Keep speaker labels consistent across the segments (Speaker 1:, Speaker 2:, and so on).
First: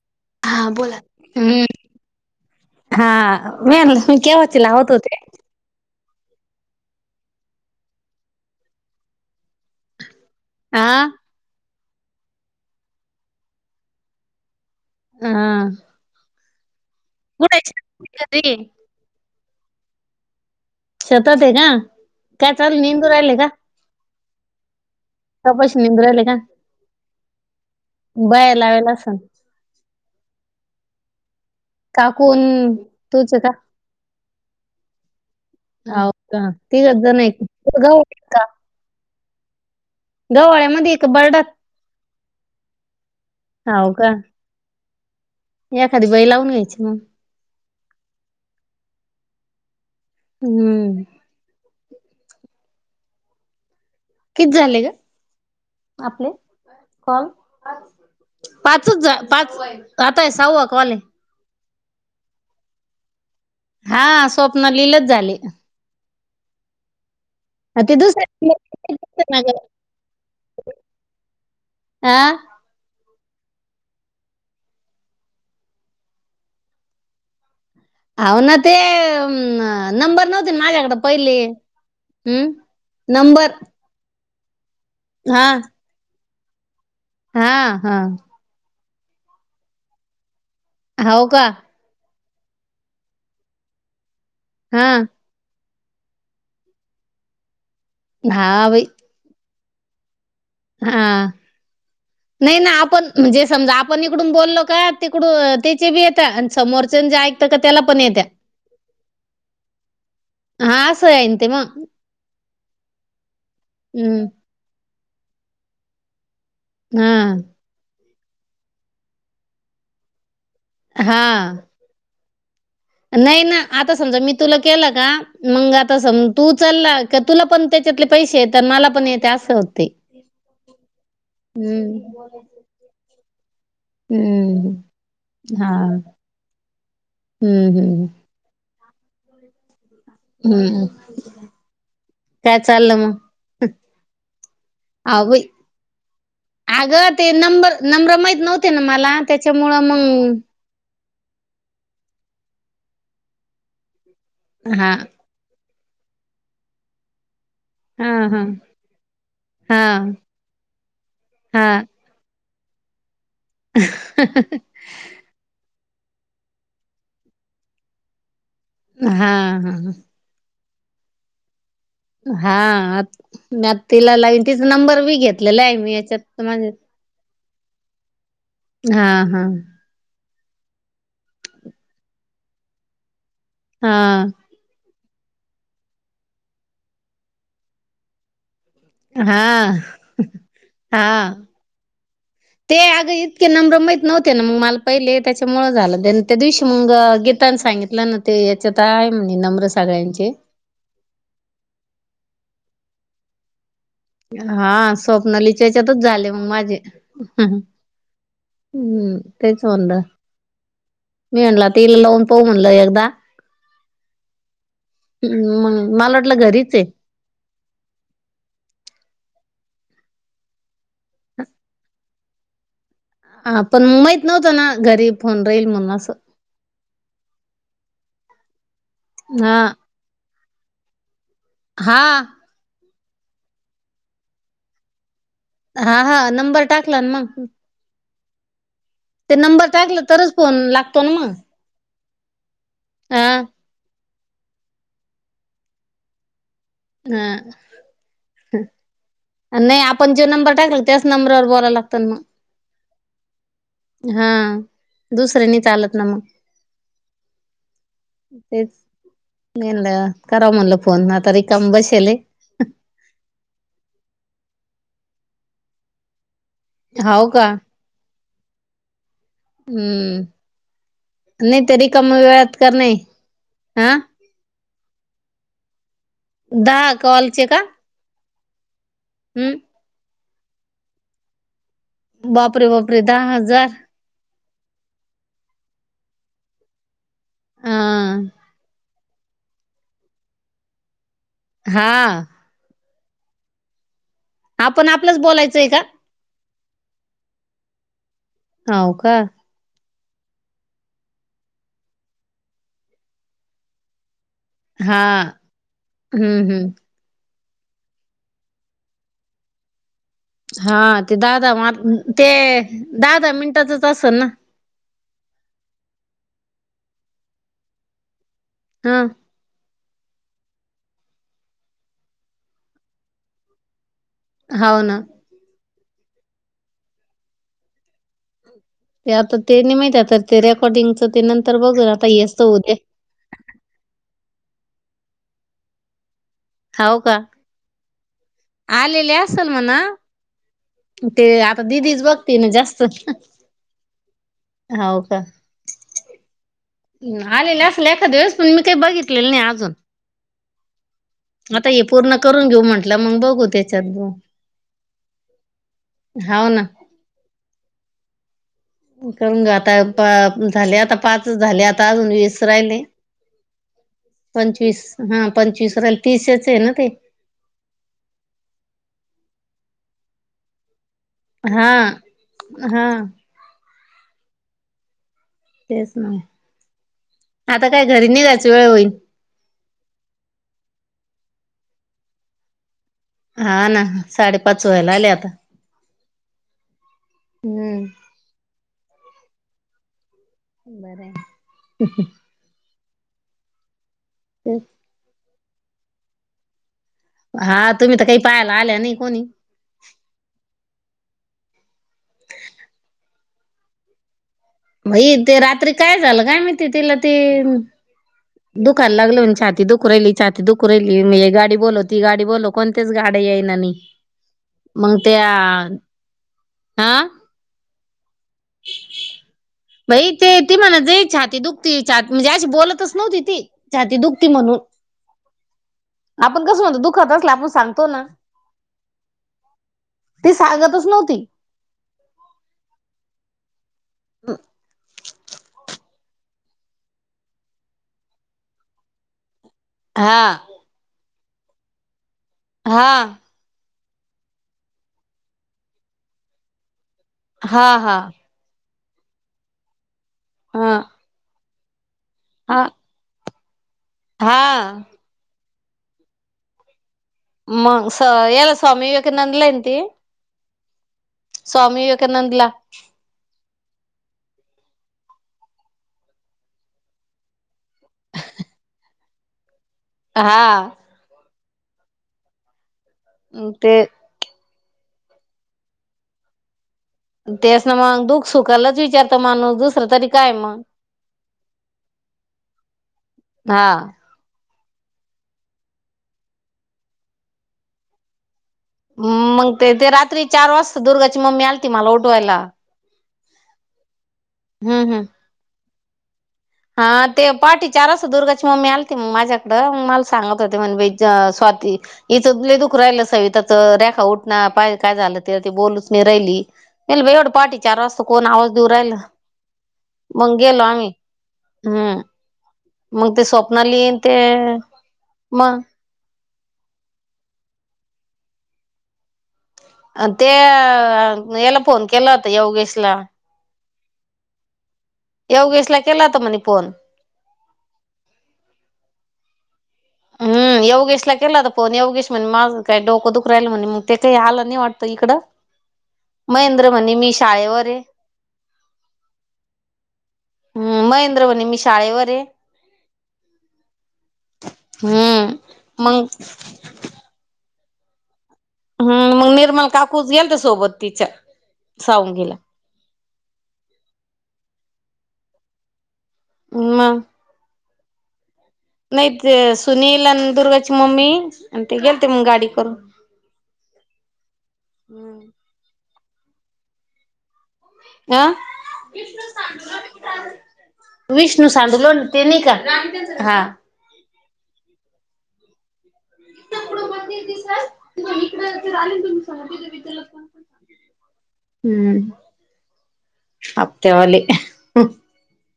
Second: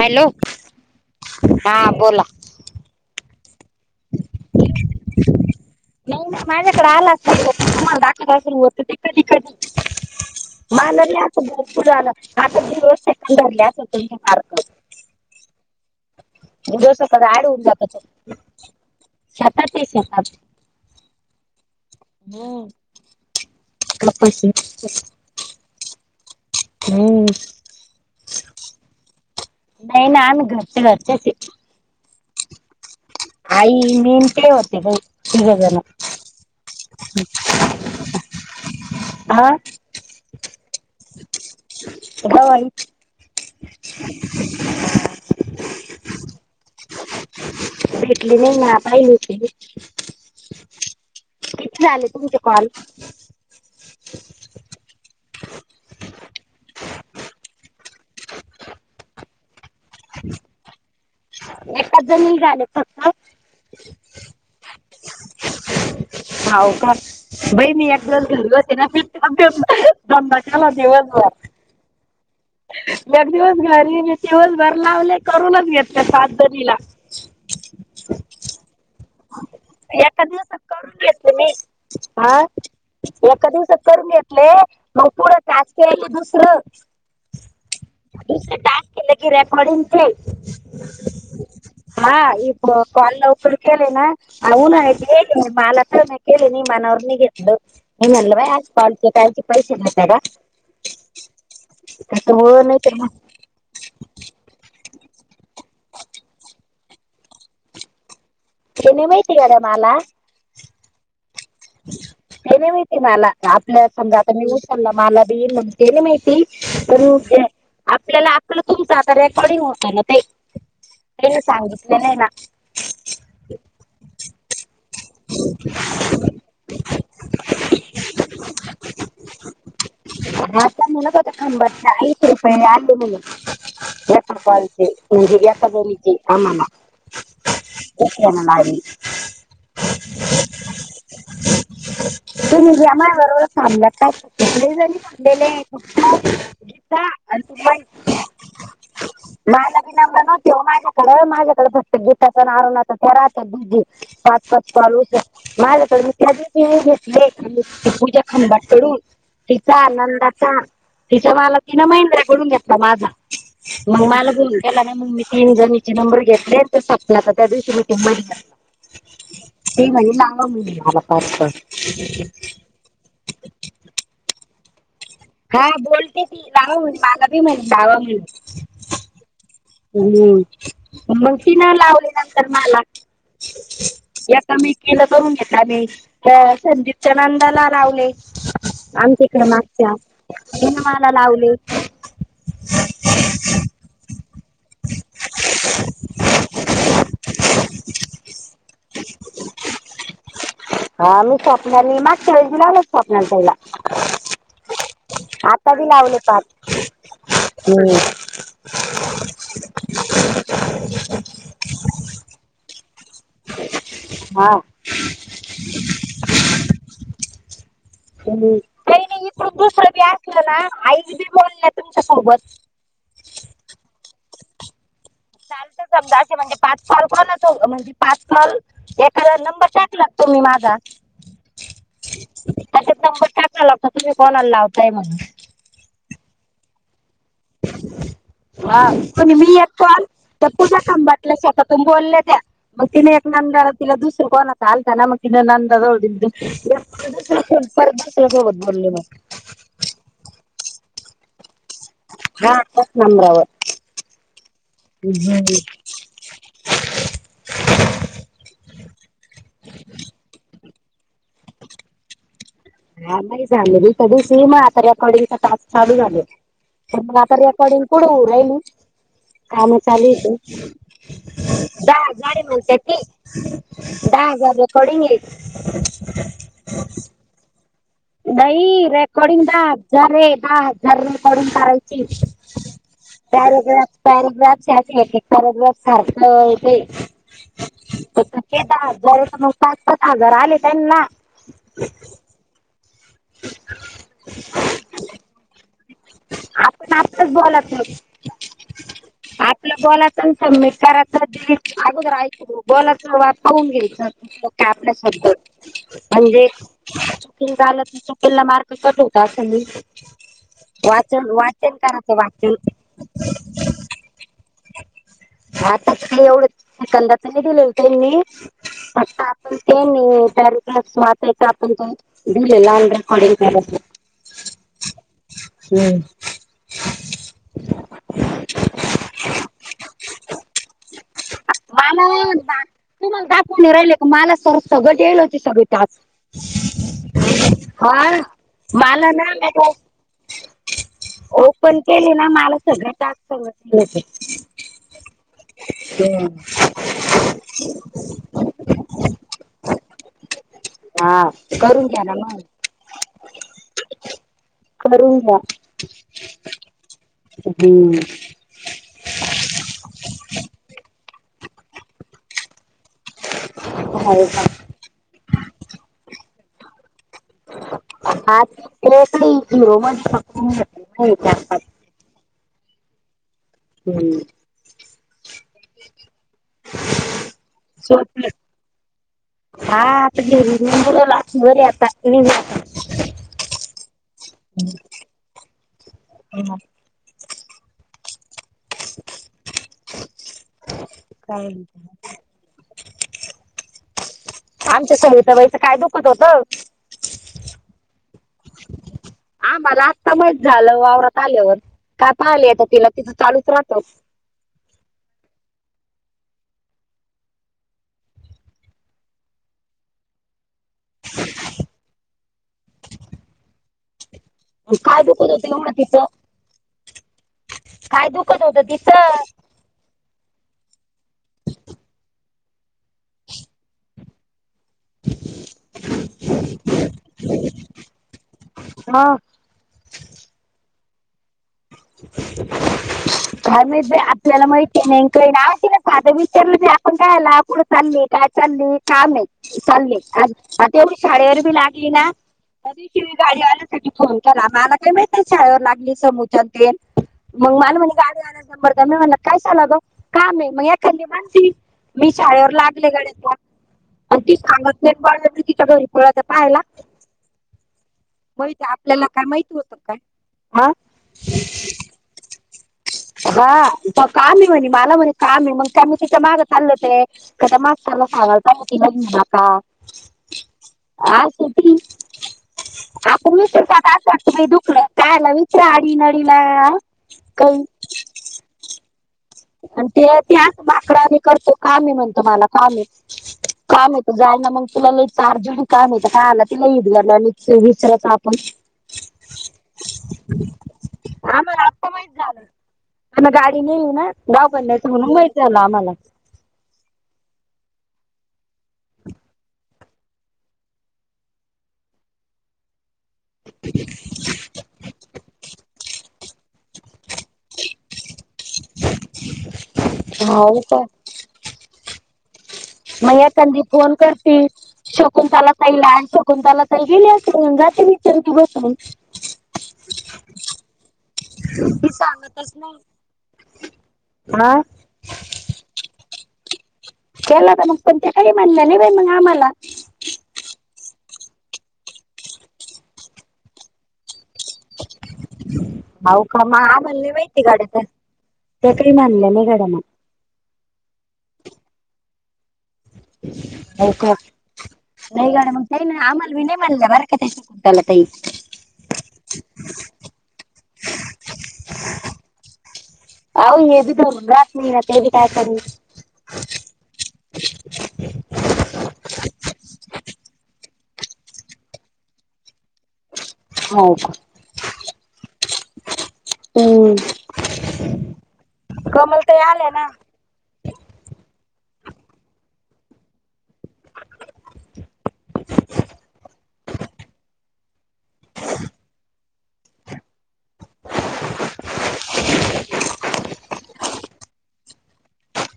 Speaker 1: Hello
Speaker 2: हा बोला हम्
Speaker 1: हा बोला
Speaker 2: हा मी मी केव्हा ते लावत होते [inaudible]
Speaker 1: नाही म माझ्याकडे आलाच नाही तुम्हाला दाखख होत ते कधी कधी
Speaker 2: हा
Speaker 1: मानले असं भरपूर आलं आता दिवस सेकन धरले अस तुमच्या मार्क
Speaker 2: हा
Speaker 1: जोस क आडू
Speaker 2: कुठे
Speaker 1: उला कत
Speaker 2: घरी
Speaker 1: सातात ते शातात
Speaker 2: सतत आहे का काय चाल मेंदू राहिलय का
Speaker 1: अचछा
Speaker 2: तपशी निम्रल का
Speaker 1: हम्
Speaker 2: बाया लावेला असल
Speaker 1: नाही नाही आमी घरच घरच
Speaker 2: काकून तूच का
Speaker 1: आई मी न ते होते ग तिघ जण
Speaker 2: का ती गज नाही का
Speaker 1: हह
Speaker 2: गवाळ्यामध्ये एक बर्डा
Speaker 1: होई
Speaker 2: ह का
Speaker 1: [inaudible]
Speaker 2: एखादी बै लावून घ्यायची मग
Speaker 1: भेटली नाही ना पाहिली ते
Speaker 2: हम्म
Speaker 1: किती झाले तुमच्या कॉल
Speaker 2: किती झाले ग आपले क पाचच पाच आताय सऊ कवाॉले
Speaker 1: एकाच जण झाले फक्त
Speaker 2: हा स्वप्नालीलाच झाले.
Speaker 1: होव का. बहिणी
Speaker 2: ते
Speaker 1: एकदल घरी बसे
Speaker 2: दुसऱ्या
Speaker 1: नालाव दिवसभर.
Speaker 2: आ.
Speaker 1: मी अग दिवस घरी मी दिवसभर लावले करूनच घेतले सातधरीला.
Speaker 2: अ ना ते अ
Speaker 1: एका
Speaker 2: नंबर नव्हते
Speaker 1: दिवसात करून
Speaker 2: माझ्याकडे
Speaker 1: घेतले
Speaker 2: पहिले.
Speaker 1: मी हा
Speaker 2: हम्म नंबर.
Speaker 1: एका दिवसात करून मग पुढं
Speaker 2: हा
Speaker 1: टास्क केलं दुसरं.
Speaker 2: हा हा‌.
Speaker 1: ट केले कि रेकर्डींगते.
Speaker 2: हो का
Speaker 1: हा इ क -कॉल लवकर
Speaker 2: हा
Speaker 1: उन्ह [unintelligible] बालता ना केली नि मनववर निघेतू
Speaker 2: हा
Speaker 1: निमलवा
Speaker 2: बाई
Speaker 1: पाल त्यायचे पैसे घता का?
Speaker 2: हा
Speaker 1: तर
Speaker 2: नाही
Speaker 1: हो
Speaker 2: ना
Speaker 1: तर
Speaker 2: आपण
Speaker 1: मग
Speaker 2: म्हणे समजा आपण इकडून बोललो का तिकडून त्याचे बी येत्या आणि समोरच्या जे ऐकत का त्याला पण येत्या.
Speaker 1: हे नाही माहिती काड मला.
Speaker 2: हा असं हाय.
Speaker 1: ते नाही माहिती मला आपल्या समजा
Speaker 2: हम्म
Speaker 1: आता मी उचलला मला बीन म्हण ते नाही माहिती.
Speaker 2: हा
Speaker 1: तरू ते आपल्याला आपल कोणच आता रेकॉर्डिंग होता ना ते. हे ना
Speaker 2: हा
Speaker 1: सांगितले नाही ना.
Speaker 2: नाही ना आता समजा मी तुला केलं का मग आता सम तू उचलला क तुला पण त्याच्यातले पैसे येत मला पण येते असं होते.
Speaker 1: त्या मुलाखत थांबत ना
Speaker 2: हम्म
Speaker 1: काहीच रुपये आले नाहीत. एक
Speaker 2: हम्म
Speaker 1: पारच एकका
Speaker 2: हा
Speaker 1: बरीच आम्हाला.
Speaker 2: हम्म हम्म
Speaker 1: [unintelligible]
Speaker 2: [inaudible] हम्म. काय
Speaker 1: तुम्ही
Speaker 2: चाललं
Speaker 1: एमआय
Speaker 2: मग
Speaker 1: बरोबर थांबलात का जरी म्हणलेले आहे.
Speaker 2: आगं ते नंबर -नंबरं माहीत नव्हते ना मला त्याच्यामुळं मग
Speaker 1: कार माझ्याकडे प्रत्येक बुटाचे नारळ [unintelligible] पाच पाच
Speaker 2: हा
Speaker 1: बालुशा माझ्याकडून त्या दिवशी घेतले. आम्ही
Speaker 2: हा
Speaker 1: पूजा
Speaker 2: हा
Speaker 1: खंबाट करून. तिचा
Speaker 2: हा
Speaker 1: आनंदाचा तिच्या माला तिन
Speaker 2: हा
Speaker 1: महिंद्राकडून घेतला माझा. मग मला बोल केला ना मग्मी तीन जणचे नंबर घेतले तर सपले आता त्या दिवशी मीटिंग
Speaker 2: हा
Speaker 1: ती
Speaker 2: हा
Speaker 1: माझी मामा मुलगी [unintelligible]
Speaker 2: हा मि आता तिला लाईन तिच नंबर बि
Speaker 1: हा बोलते ती लावा [unintelligible]
Speaker 2: हा हा.
Speaker 1: हम्म! मग ती न लावली नंतर मला.
Speaker 2: हा.
Speaker 1: मी केलं करून घेतला मी अ संदीपच्या नंदाला लावले. आमच्या
Speaker 2: हा
Speaker 1: इकडे मागच्या
Speaker 2: हा
Speaker 1: मला लावले.
Speaker 2: ते आग इतके नंबरं माहित नव्ह ना मग मला पहिले त्याच्यामुळेळ झालं त्या त्या दिवशी मग गीताने सांगितलं ना ते त्यात हातांनी नंबर सगळ्यांचे.
Speaker 1: हा मी स्वप्नी माग वेळज लावलो स्वप् पहिला
Speaker 2: हा
Speaker 1: आता बी
Speaker 2: स्वप्नलीिच्याच्यातच
Speaker 1: लावले
Speaker 2: झाले
Speaker 1: पाच
Speaker 2: मग माझे
Speaker 1: हम्म
Speaker 2: हम्म तेच म्हणत मी म्हलं तिला लावून पाह म्हणलं एकदा
Speaker 1: हा
Speaker 2: ह् म मला वाटलं घरीच आहे
Speaker 1: काही नाही इकडून दुसरं बी असलं ना आईज बी बोलल्या तुमच्यासोबत
Speaker 2: हा पण माहीत नव्हतं ना घरी फोन राहील
Speaker 1: चाल तर
Speaker 2: म्हणून असं
Speaker 1: समजा असे म्हणजे पाच फॉल कोण असो म्हणजे पाच फॉल
Speaker 2: ह
Speaker 1: तुम्ही माझा
Speaker 2: हा
Speaker 1: त्यात नंबर टाकला लागता तुम्ही कॉलर लावताय म्हणून
Speaker 2: हा हा नंबर टाकला मग
Speaker 1: हा पण
Speaker 2: ते
Speaker 1: मी एक
Speaker 2: नंबर टाकलं
Speaker 1: कॉल
Speaker 2: तरच
Speaker 1: तर
Speaker 2: फोन
Speaker 1: पुुझ
Speaker 2: लागतो ना मग
Speaker 1: काांबटलं स्वतः तून बोलले त्या्या मग तिने एक
Speaker 2: हा
Speaker 1: नबर इला दुसर कोण त आलता न मकिन नंदोड
Speaker 2: हा
Speaker 1: परला सोबत बोलले मग
Speaker 2: नाही आपण जे नंबर टाकला त्याच नंबरवर बोल मग
Speaker 1: हा त्याच नंबरावर
Speaker 2: हा दुसऱ्यानी चालत नमा तेच म्हलं करा म्हणल फोन आता रिकाम बसेल आहे
Speaker 1: हा मा झाले दु दिव सीम आता रकॉर्डिंगचा तास चालू झाले प मग
Speaker 2: हाव
Speaker 1: आता
Speaker 2: का
Speaker 1: रेकॉर्डिंग पुढ हो रा आहेल काम
Speaker 2: हम्म
Speaker 1: चालूच
Speaker 2: नाही ते
Speaker 1: दहा
Speaker 2: रिकाम्या
Speaker 1: हजार
Speaker 2: वेळात
Speaker 1: म्हणते
Speaker 2: करणे
Speaker 1: ती
Speaker 2: हा
Speaker 1: दहा हजार र थोडी म
Speaker 2: दहा कॉलचे का
Speaker 1: नाहीई रेकॉर्डिंग
Speaker 2: हम्म
Speaker 1: दहा हजार रे दहा हजार रेकॉर्डिंग करायच
Speaker 2: बापरे बापरे दहा हजार
Speaker 1: त्या पॅराग्राफ याचे पॅराग्राफ हारत तेे
Speaker 2: अ
Speaker 1: जर तर मग पाच पाच हजार आले त्यां ना
Speaker 2: हा
Speaker 1: [inaudible]
Speaker 2: आपण आपलंच बोलायचंय का
Speaker 1: आपण आपताच बोलात ना
Speaker 2: हो का
Speaker 1: आपलं बॉलच सबमिट करायचं ते अगोदरयचं बॉलाचा वाप होऊून घ्यायच का
Speaker 2: हा
Speaker 1: आपल्यासबत
Speaker 2: हम्म
Speaker 1: म्हणजे
Speaker 2: हम्म
Speaker 1: चकिंग झालं चुकला मार्क कट होता
Speaker 2: हा ते
Speaker 1: वाचन
Speaker 2: दादा म
Speaker 1: वाचन करायचं
Speaker 2: ते
Speaker 1: वाचन
Speaker 2: दादा मिनटाचच अस ना
Speaker 1: आता काही एवढंच कदा का नाही दिले हो का मी
Speaker 2: हा
Speaker 1: ते नाहीर वाटायच आपण दिले लहान कढ
Speaker 2: होव ना
Speaker 1: हम्
Speaker 2: ते आता ते नाही माहित तर ते रेकॉर्डिंगचं ते नंतर बघून आता हेचं होद्या
Speaker 1: तू मला दाातने राहिल का मला स सगळ येईल होते सगळी त्याच
Speaker 2: होाव का?
Speaker 1: हा बाल
Speaker 2: आलेले
Speaker 1: ना
Speaker 2: असेल म्हणा ते आता
Speaker 1: ओपन
Speaker 2: दिदीच
Speaker 1: केले ना
Speaker 2: बघते
Speaker 1: मला
Speaker 2: जास्त
Speaker 1: सगळ ट
Speaker 2: हाव का
Speaker 1: ते हम
Speaker 2: आलेले असल एखादे वेळेस पण मी काही बघितलेलं नाही अजून
Speaker 1: हा
Speaker 2: आता हे
Speaker 1: करून घ्या ना
Speaker 2: पूर्ण
Speaker 1: मग
Speaker 2: करून घेऊ म्हंटलं मग बघू त्याच्यात ग
Speaker 1: करून घ्या हम्म
Speaker 2: करून ग आता झाले आता पाच झाले आता अजून वीस राहिले
Speaker 1: हो
Speaker 2: पंचवीस हा पंचवीस राल तीसच आहे ना ते
Speaker 1: आठ, थ्री, झिरो, वन
Speaker 2: हा हा
Speaker 1: हम्म
Speaker 2: तेच ना आता काय घरी
Speaker 1: सोपे
Speaker 2: निघायची वेळ होईल
Speaker 1: हा आता बर आता
Speaker 2: हा ना साडेपाच व्हायला आले आता हम्म
Speaker 1: [inaudible]
Speaker 2: बरंय
Speaker 1: काय
Speaker 2: तेच.
Speaker 1: आमच्या सविता बाईचं काय दुखत होतं
Speaker 2: हा तुम्ही तर काही पायाला आल्या नाही कोणी
Speaker 1: आमा आस्ता माहत झालं वावरात आल्यावर काय पाहिलं आता तिला तिथं चालूच राहतं
Speaker 2: मई ते रात्री काय झालं काय? महीत तिला ते दुखाला लागल म्ह छाती दुख राहिली छाती दुख राहिली म हे गाडी बोलवती गाडी बोलो कोणतेच गाड्या येई ना नाही मग
Speaker 1: काय
Speaker 2: त्या
Speaker 1: दुखत होत. एवढं तिच
Speaker 2: हा
Speaker 1: काय दुखत होत? तिचं
Speaker 2: बई ते ती म्हणा जय छाती दुखती छ म्हणजे अशी बोलतच नव्हती ती छाती दुखती म्हणून आपण कस म्हणतो दुखत असलं आपण सांगतो ना
Speaker 1: हा
Speaker 2: ती सांगतच नव्हती
Speaker 1: काय माहीत आपल्याला म नाही ना साधं विचारलं की आपण काय आला पुढं चालले काय चाल काम नाही चाले
Speaker 2: हा
Speaker 1: आ आता एवढी शाळेवर बी लागली ना तरी
Speaker 2: हा
Speaker 1: ती गाडी फोन केला मला का महित शाळेवर लागली [inaudible]
Speaker 2: हा हा
Speaker 1: नंबर द्या मी म्हणलं कशाला ग काम आहे मग
Speaker 2: हा
Speaker 1: एखादी माणती मी शाळेवर
Speaker 2: हा
Speaker 1: लागले गड्यात आणि ती सांगत
Speaker 2: हा
Speaker 1: नाही तिच्या घरीपोळा तर पाहायला
Speaker 2: मग
Speaker 1: मग
Speaker 2: याला
Speaker 1: इथे
Speaker 2: स्वामी
Speaker 1: आपल्याला काय माहिती
Speaker 2: विवेकानंदलाय
Speaker 1: होतं
Speaker 2: ती
Speaker 1: काय हा
Speaker 2: स्वामी विवेकानंद ला ना दिला
Speaker 1: हा प काम आहे म्हणे मला म्हणे काम आहे मग त्या म तिच्या माग चाल होते क माग त्याला साांवळता होती न नका [inaudible]
Speaker 2: हा
Speaker 1: आसटी आपण
Speaker 2: ते
Speaker 1: विसरतात असात तुम्ही दुखलं कायला विचरा आडी नडीला काही
Speaker 2: तेस ना मग दुःख सुखालाच विचार
Speaker 1: आणि ते त्याच बाकडा नि करतो कामे म्हणतो मला कामे
Speaker 2: हा
Speaker 1: काम जाय ना मग तुला चारजणी काय नाहीत काय आला तिला ईद गला आणि विसरायच आपण
Speaker 2: मग ते रात्री चार वाजता दुर्गाची मम्मी आलती मला उठवायला
Speaker 1: आ गाडी नेली ना गाव बनण्याचं
Speaker 2: हम्म हम्म
Speaker 1: म्हणून व्हायचं आलं आम्हाला
Speaker 2: हा ते पाहाठे चार वाजता दुर्गाची मम्मी आलती मग माझ्याकडं म सांगत होते म्हणे स्वाती इथं लय दुखू राहिल. त [unintelligible] च रेखा उठना पहा काय झालं ते बोलूच मी राहिलीे [unintelligible] पाहाटे चार वाजता कोण आवाज देऊ राहिलं? मग
Speaker 1: हाव
Speaker 2: गेलो आम्ही. हम्म.
Speaker 1: म
Speaker 2: मग ते
Speaker 1: एखांदी
Speaker 2: स्वप्नाली
Speaker 1: फोन
Speaker 2: अन ते
Speaker 1: करते. शकूंतला
Speaker 2: मग
Speaker 1: ताईला शकुंतला ताई गेले असलं [unintelligible] गातची बसून
Speaker 2: अ ते याला फोन केला होता योगेशला.
Speaker 1: ह?
Speaker 2: येवगेस ला केला होता म्हणे फोन.
Speaker 1: केला तर मग कोते [unintelligible] कळी [unintelligible] मणलं न मग आम्हाला.
Speaker 2: हम् योगेशला केला होता फोन. यवगेश म्हणे माझं काही डोक दुख राहिल म्हणे मग ते काही आलं नाही वाढतं.
Speaker 1: हो का म!
Speaker 2: म्हणे
Speaker 1: आमाला
Speaker 2: मी
Speaker 1: नाही
Speaker 2: शाळेवर आहे.
Speaker 1: [unintelligible] तकरी मानलं [unintelligible] [inaudible]
Speaker 2: हम. महेंद्र म्हणे मी शाळेवर आहे.
Speaker 1: हो का! [unintelligible]
Speaker 2: हम्म मग
Speaker 1: आमाला बी नाही म्हणले. [unintelligible]
Speaker 2: हम्म. मग निर्मल काकूच गेलत्या सोबत तिच्या. आउ [unintelligible]
Speaker 1: अऊ हेबात महिनत हे काय कर [unintelligible] [unintelligible]
Speaker 2: मग? नाही, ते सुनील दुर्गाची मम्मी आणि ते गेल ते मग गाडी करून.
Speaker 1: हो का?
Speaker 2: ह.
Speaker 1: हम.
Speaker 2: अं [inaudible]
Speaker 1: ताई आल्या ना
Speaker 2: विष्णू [unintelligible] ते नाही का?
Speaker 1: [inaudible]
Speaker 2: [inaudible] [unintelligible] हम्म. हप्त्याव आले.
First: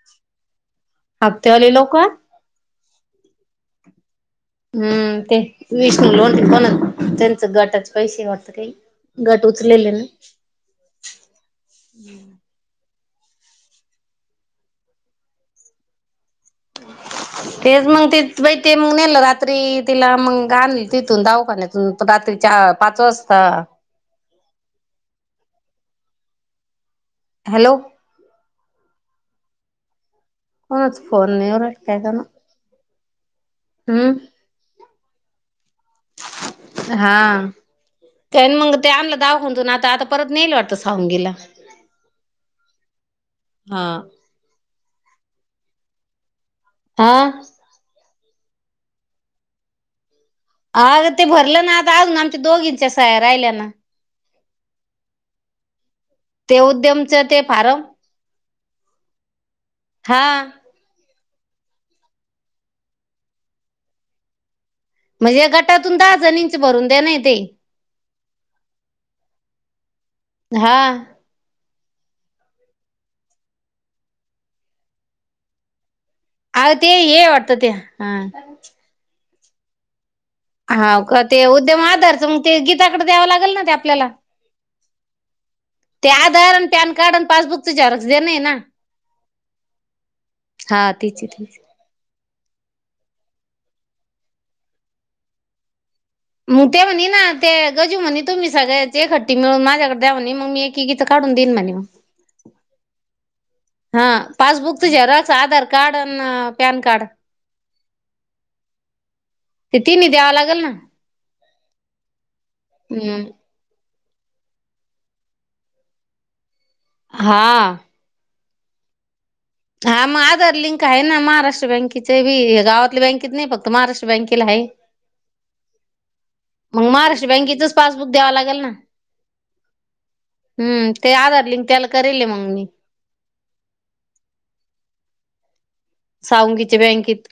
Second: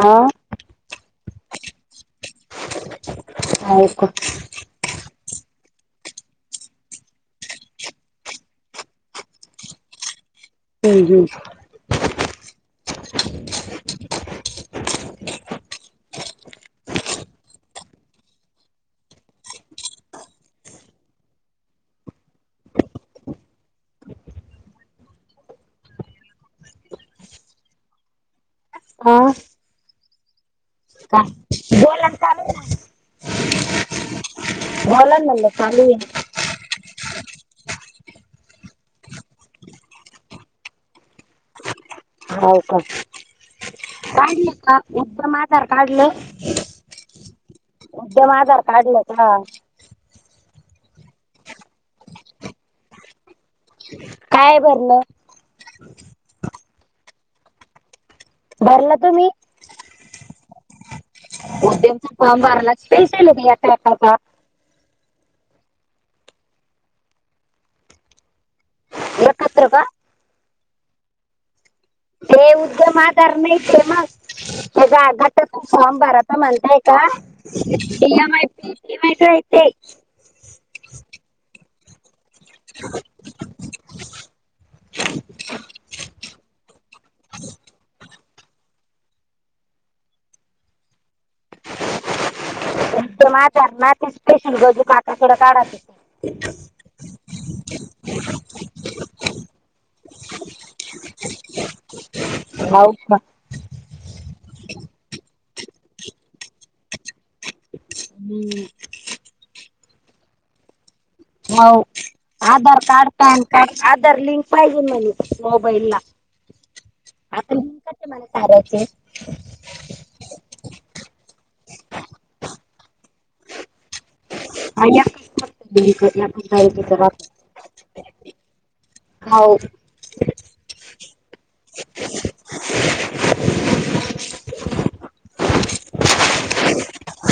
Speaker 1: हां.
Speaker 2: हफ्त्या वाली लोक
Speaker 1: हाय कुठं [unintelligible]
Speaker 2: हम्म. ते विष्णू लोण कोण त्यांचं गाटाचे पैसे वाटत काही. घट उचले ना.
Speaker 1: हम् हम्.
Speaker 2: तेच मग तेई ते मग नेल रात्री तिला मग आणल तिथून दावाखान्यात रात्रीच्या पाच वाजता हॅलो?
Speaker 1: हो.
Speaker 2: कोणाचा फोन नाही अरे काय
Speaker 1: बोला
Speaker 2: करणार.
Speaker 1: चालू आहे
Speaker 2: हम्.
Speaker 1: बोला म्हणलं चालू आहे.
Speaker 2: हा. का मग ते आणलं दावाखोंतून आता आता परत नेलं वाटतं सावंगीला?
Speaker 1: हो का?
Speaker 2: हा
Speaker 1: काढलं का उत्तम आजार काढलं? [inaudible]
Speaker 2: हा?
Speaker 1: मध्यम आधार कार्डला का?
Speaker 2: अग ते भरलं ना आता अजून आमच्या दोघ इंच्या साहायार राहिल्या ना
Speaker 1: काय भरलं
Speaker 2: ते उद्यमच ते फारम
Speaker 1: भरलं तुम्ही
Speaker 2: हा
Speaker 1: उदयमचा फॉर्म भरलाच पैशे आलं एका एकाचा
Speaker 2: म्हणजे गटातून दहा जण इंच भरून द्या नाही ते
Speaker 1: कत वा.
Speaker 2: हा.
Speaker 1: हे उद्यम आजार नाही फेमस त्याचा घात खूप सभारात.
Speaker 2: अग
Speaker 1: म्हणताय
Speaker 2: ते
Speaker 1: का
Speaker 2: हे वाटतं ते हा
Speaker 1: [inaudible]
Speaker 2: हा का ते उद्यम आधार च मग ते गीताकडे द्यावं लागेल ना ते आपल्याला.
Speaker 1: [unintelligible]
Speaker 2: ते आधार आणि पॅन कार्ड आणि पासबुक च झेरॉक्स, ना हा तच त.
Speaker 1: मा माती स्पेशल गजू पाटा डं काढा ते.
Speaker 2: मग ते म्हणे ना ते गजू म्हणे तुम्ही सगळ्याची एक हट्टी मिळून माझ्याकडे द्यावणे मग मी एकी गीं काढून देईन म्हणे मग
Speaker 1: हऊच ना.
Speaker 2: हा पासबुक तर जराच आधार कार्ड आणि पॅन कार्ड.
Speaker 1: हम्म.
Speaker 2: ते तिन्ही द्यावं लागेल ना.
Speaker 1: हो आधार कार्ड,
Speaker 2: हम्म
Speaker 1: पॅन. आधर लिंक पाहिजे म्हणे मोबाईल ला आता.
Speaker 2: हा.
Speaker 1: म सारची.
Speaker 2: हा मग आधार लिंक आहे ना महाराष्ट्र बँकेचे बी गावातल्या बँकेत नाही फक्त महाराष्ट्र बँकेला आहे
Speaker 1: म [inaudible]
Speaker 2: मग महाराष्ट्र बँकेचच पासबुक द्यावा लागेल ना.
Speaker 1: हो
Speaker 2: हम्म ते आधार लिंक त्याला करेल आहे मग मी. सावंगीच्या बँकेत.